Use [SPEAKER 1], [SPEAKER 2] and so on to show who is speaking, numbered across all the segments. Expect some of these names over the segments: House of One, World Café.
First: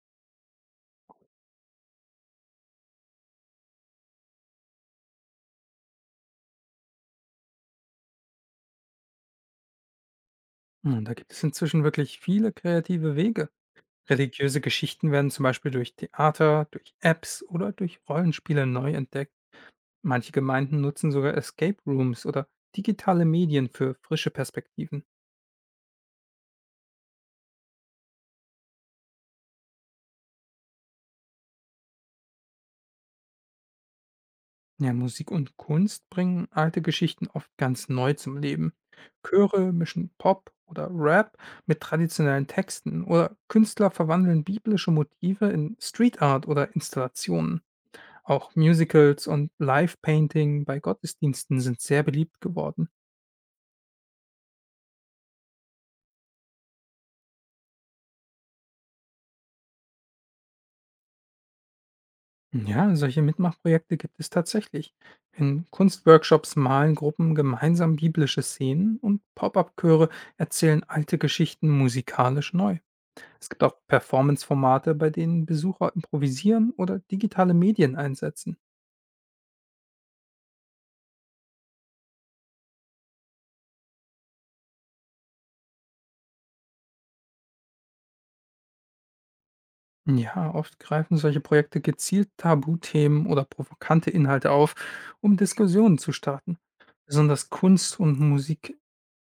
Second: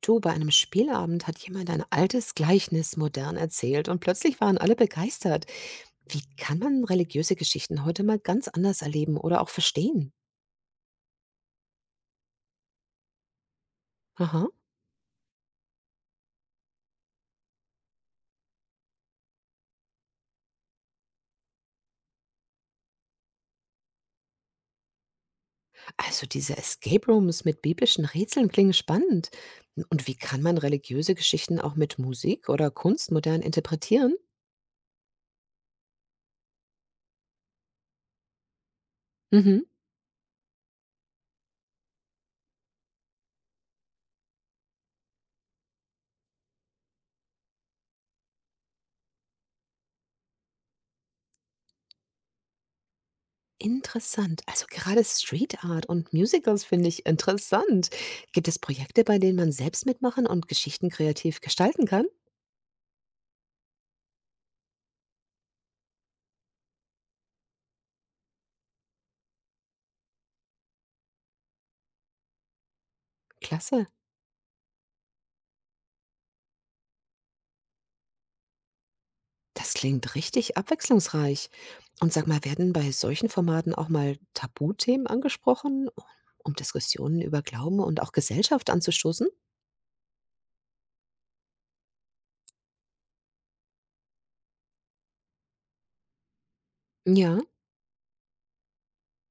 [SPEAKER 1] Du, bei einem Spielabend hat jemand ein altes Gleichnis modern erzählt und plötzlich waren alle begeistert. Wie kann man religiöse Geschichten heute mal ganz anders erleben oder auch verstehen?
[SPEAKER 2] Hm, da gibt es inzwischen wirklich viele kreative Wege.
[SPEAKER 1] Aha.
[SPEAKER 2] Religiöse Geschichten werden zum Beispiel durch Theater, durch Apps oder durch Rollenspiele neu entdeckt. Manche Gemeinden nutzen sogar Escape Rooms oder digitale Medien für frische Perspektiven.
[SPEAKER 1] Also diese Escape Rooms mit biblischen Rätseln klingen spannend. Und wie kann man religiöse Geschichten auch mit Musik oder Kunst modern interpretieren?
[SPEAKER 2] Ja, Musik und Kunst bringen alte Geschichten oft ganz neu zum Leben.
[SPEAKER 1] Mhm.
[SPEAKER 2] Chöre mischen Pop oder Rap mit traditionellen Texten oder Künstler verwandeln biblische Motive in Street Art oder Installationen. Auch Musicals und Live-Painting bei Gottesdiensten sind sehr beliebt geworden.
[SPEAKER 1] Interessant. Also gerade Street Art und Musicals finde ich interessant. Gibt es Projekte, bei denen man selbst mitmachen und Geschichten kreativ gestalten kann?
[SPEAKER 2] Ja, solche Mitmachprojekte gibt es tatsächlich. In Kunstworkshops malen Gruppen gemeinsam biblische Szenen und Pop-up-Chöre erzählen alte Geschichten musikalisch neu. Es gibt auch
[SPEAKER 1] Klasse.
[SPEAKER 2] Performance-Formate, bei denen Besucher improvisieren oder digitale Medien einsetzen.
[SPEAKER 1] Das klingt richtig abwechslungsreich. Und sag mal, werden bei solchen Formaten auch mal Tabuthemen angesprochen, um Diskussionen über Glauben und auch Gesellschaft anzustoßen?
[SPEAKER 2] Ja, oft greifen solche Projekte gezielt Tabuthemen oder provokante Inhalte auf, um Diskussionen zu starten.
[SPEAKER 1] Ja,
[SPEAKER 2] Besonders Kunst- und Musik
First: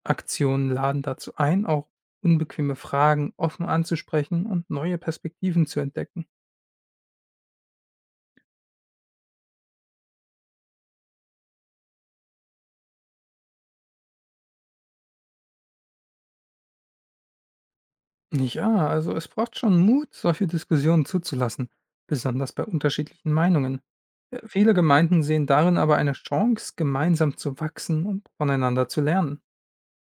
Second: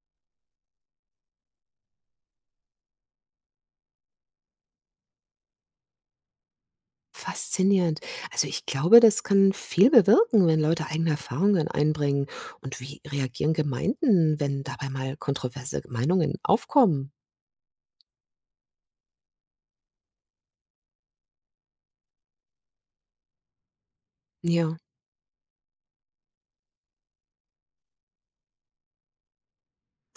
[SPEAKER 2] Aktionen laden dazu ein, auch unbequeme Fragen offen anzusprechen und neue Perspektiven zu entdecken.
[SPEAKER 1] faszinierend. Also ich glaube, das kann viel bewirken, wenn Leute eigene Erfahrungen einbringen. Und wie reagieren Gemeinden, wenn dabei mal kontroverse Meinungen aufkommen?
[SPEAKER 2] Ja, also es braucht schon Mut, solche Diskussionen zuzulassen, besonders bei unterschiedlichen Meinungen. Viele
[SPEAKER 1] Ja,
[SPEAKER 2] Gemeinden sehen darin aber eine Chance, gemeinsam zu wachsen und voneinander zu lernen.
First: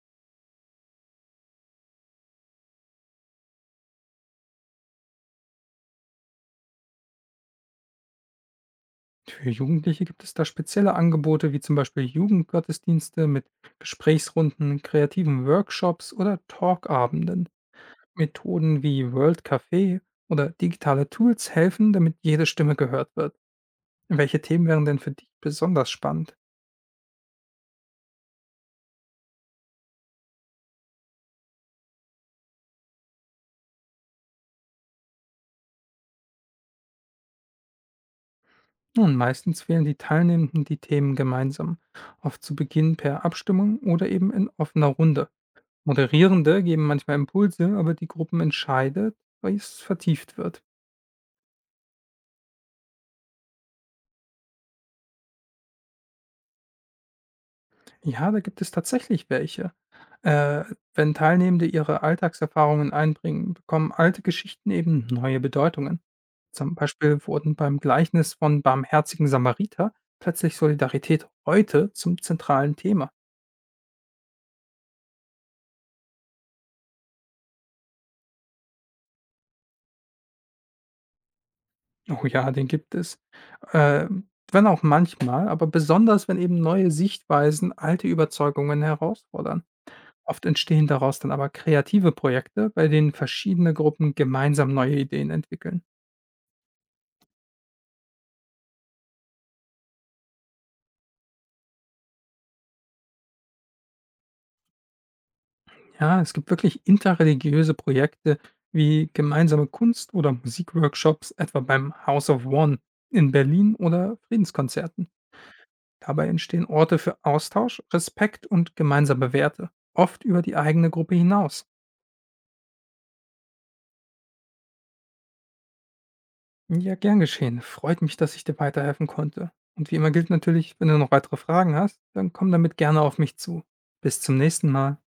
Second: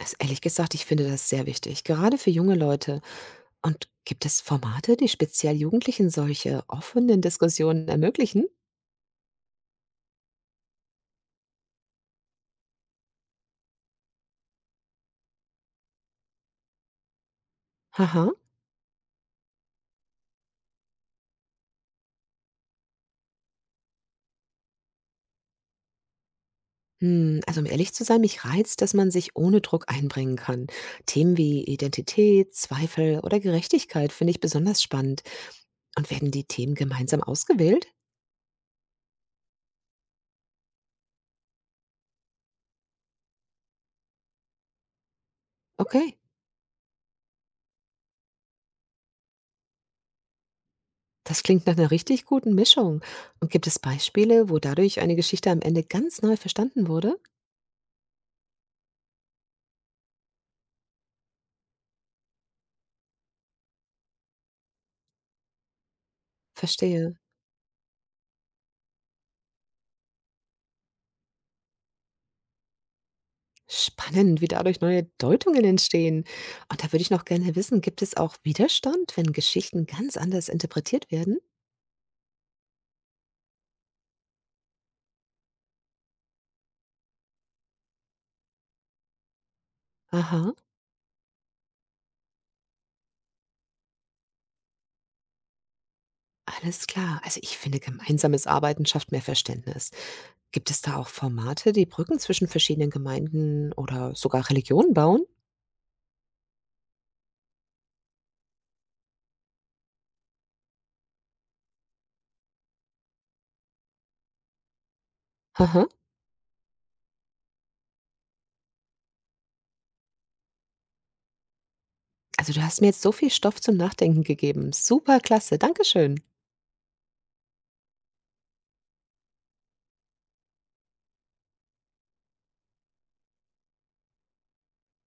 [SPEAKER 1] also ehrlich gesagt, ich finde das sehr wichtig, gerade für junge Leute. Und gibt es Formate, die speziell Jugendlichen solche offenen Diskussionen ermöglichen?
[SPEAKER 2] Für Jugendliche gibt es da spezielle Angebote wie zum Beispiel Jugendgottesdienste mit Gesprächsrunden, kreativen Workshops oder Talkabenden.
[SPEAKER 1] Aha.
[SPEAKER 2] Methoden wie World Café oder digitale Tools helfen, damit jede Stimme gehört wird. Welche Themen wären denn für dich besonders spannend?
[SPEAKER 1] Hm, also, um ehrlich zu sein, mich reizt, dass man sich ohne Druck einbringen kann. Themen wie Identität, Zweifel oder Gerechtigkeit finde ich besonders spannend. Und werden die Themen gemeinsam ausgewählt?
[SPEAKER 2] Nun, meistens wählen die Teilnehmenden die Themen gemeinsam, oft zu Beginn per Abstimmung oder eben in offener Runde.
[SPEAKER 1] Okay,
[SPEAKER 2] Moderierende geben manchmal Impulse, aber die Gruppen entscheidet, was vertieft wird.
[SPEAKER 1] das klingt nach einer richtig guten Mischung. Und gibt es Beispiele, wo dadurch eine Geschichte am Ende ganz neu verstanden wurde?
[SPEAKER 2] Ja, da gibt es tatsächlich welche. Äh, Wenn Teilnehmende ihre Alltagserfahrungen einbringen, bekommen alte Geschichten eben neue Bedeutungen. Zum
[SPEAKER 1] Verstehe.
[SPEAKER 2] Beispiel wurden beim Gleichnis von barmherzigen Samariter plötzlich Solidarität heute zum zentralen Thema.
[SPEAKER 1] Spannend, wie dadurch neue Deutungen entstehen. Und da würde ich noch gerne wissen, gibt es auch Widerstand, wenn Geschichten ganz anders interpretiert werden?
[SPEAKER 2] Oh ja, den gibt es. Äh, Wenn auch manchmal, aber besonders, wenn eben neue Sichtweisen alte Überzeugungen herausfordern. Oft
[SPEAKER 1] Aha.
[SPEAKER 2] entstehen daraus dann aber kreative Projekte, bei denen verschiedene Gruppen gemeinsam neue Ideen entwickeln.
[SPEAKER 1] Alles klar. Also ich finde, gemeinsames Arbeiten schafft mehr Verständnis. Gibt es da auch Formate, die Brücken zwischen verschiedenen Gemeinden oder sogar Religionen bauen?
[SPEAKER 2] Ja, es gibt wirklich interreligiöse Projekte wie gemeinsame Kunst- oder Musikworkshops, etwa beim House of One in Berlin oder Friedenskonzerten.
[SPEAKER 1] Haha.
[SPEAKER 2] Dabei entstehen Orte für Austausch, Respekt und gemeinsame Werte, oft über die eigene Gruppe hinaus.
[SPEAKER 1] Also du hast mir jetzt so viel Stoff zum Nachdenken gegeben. Super klasse. Dankeschön.
[SPEAKER 2] Ja, gern geschehen. Freut mich, dass ich dir weiterhelfen konnte. Und wie immer gilt natürlich, wenn du noch weitere Fragen hast, dann komm damit gerne auf mich zu. Bis zum nächsten Mal.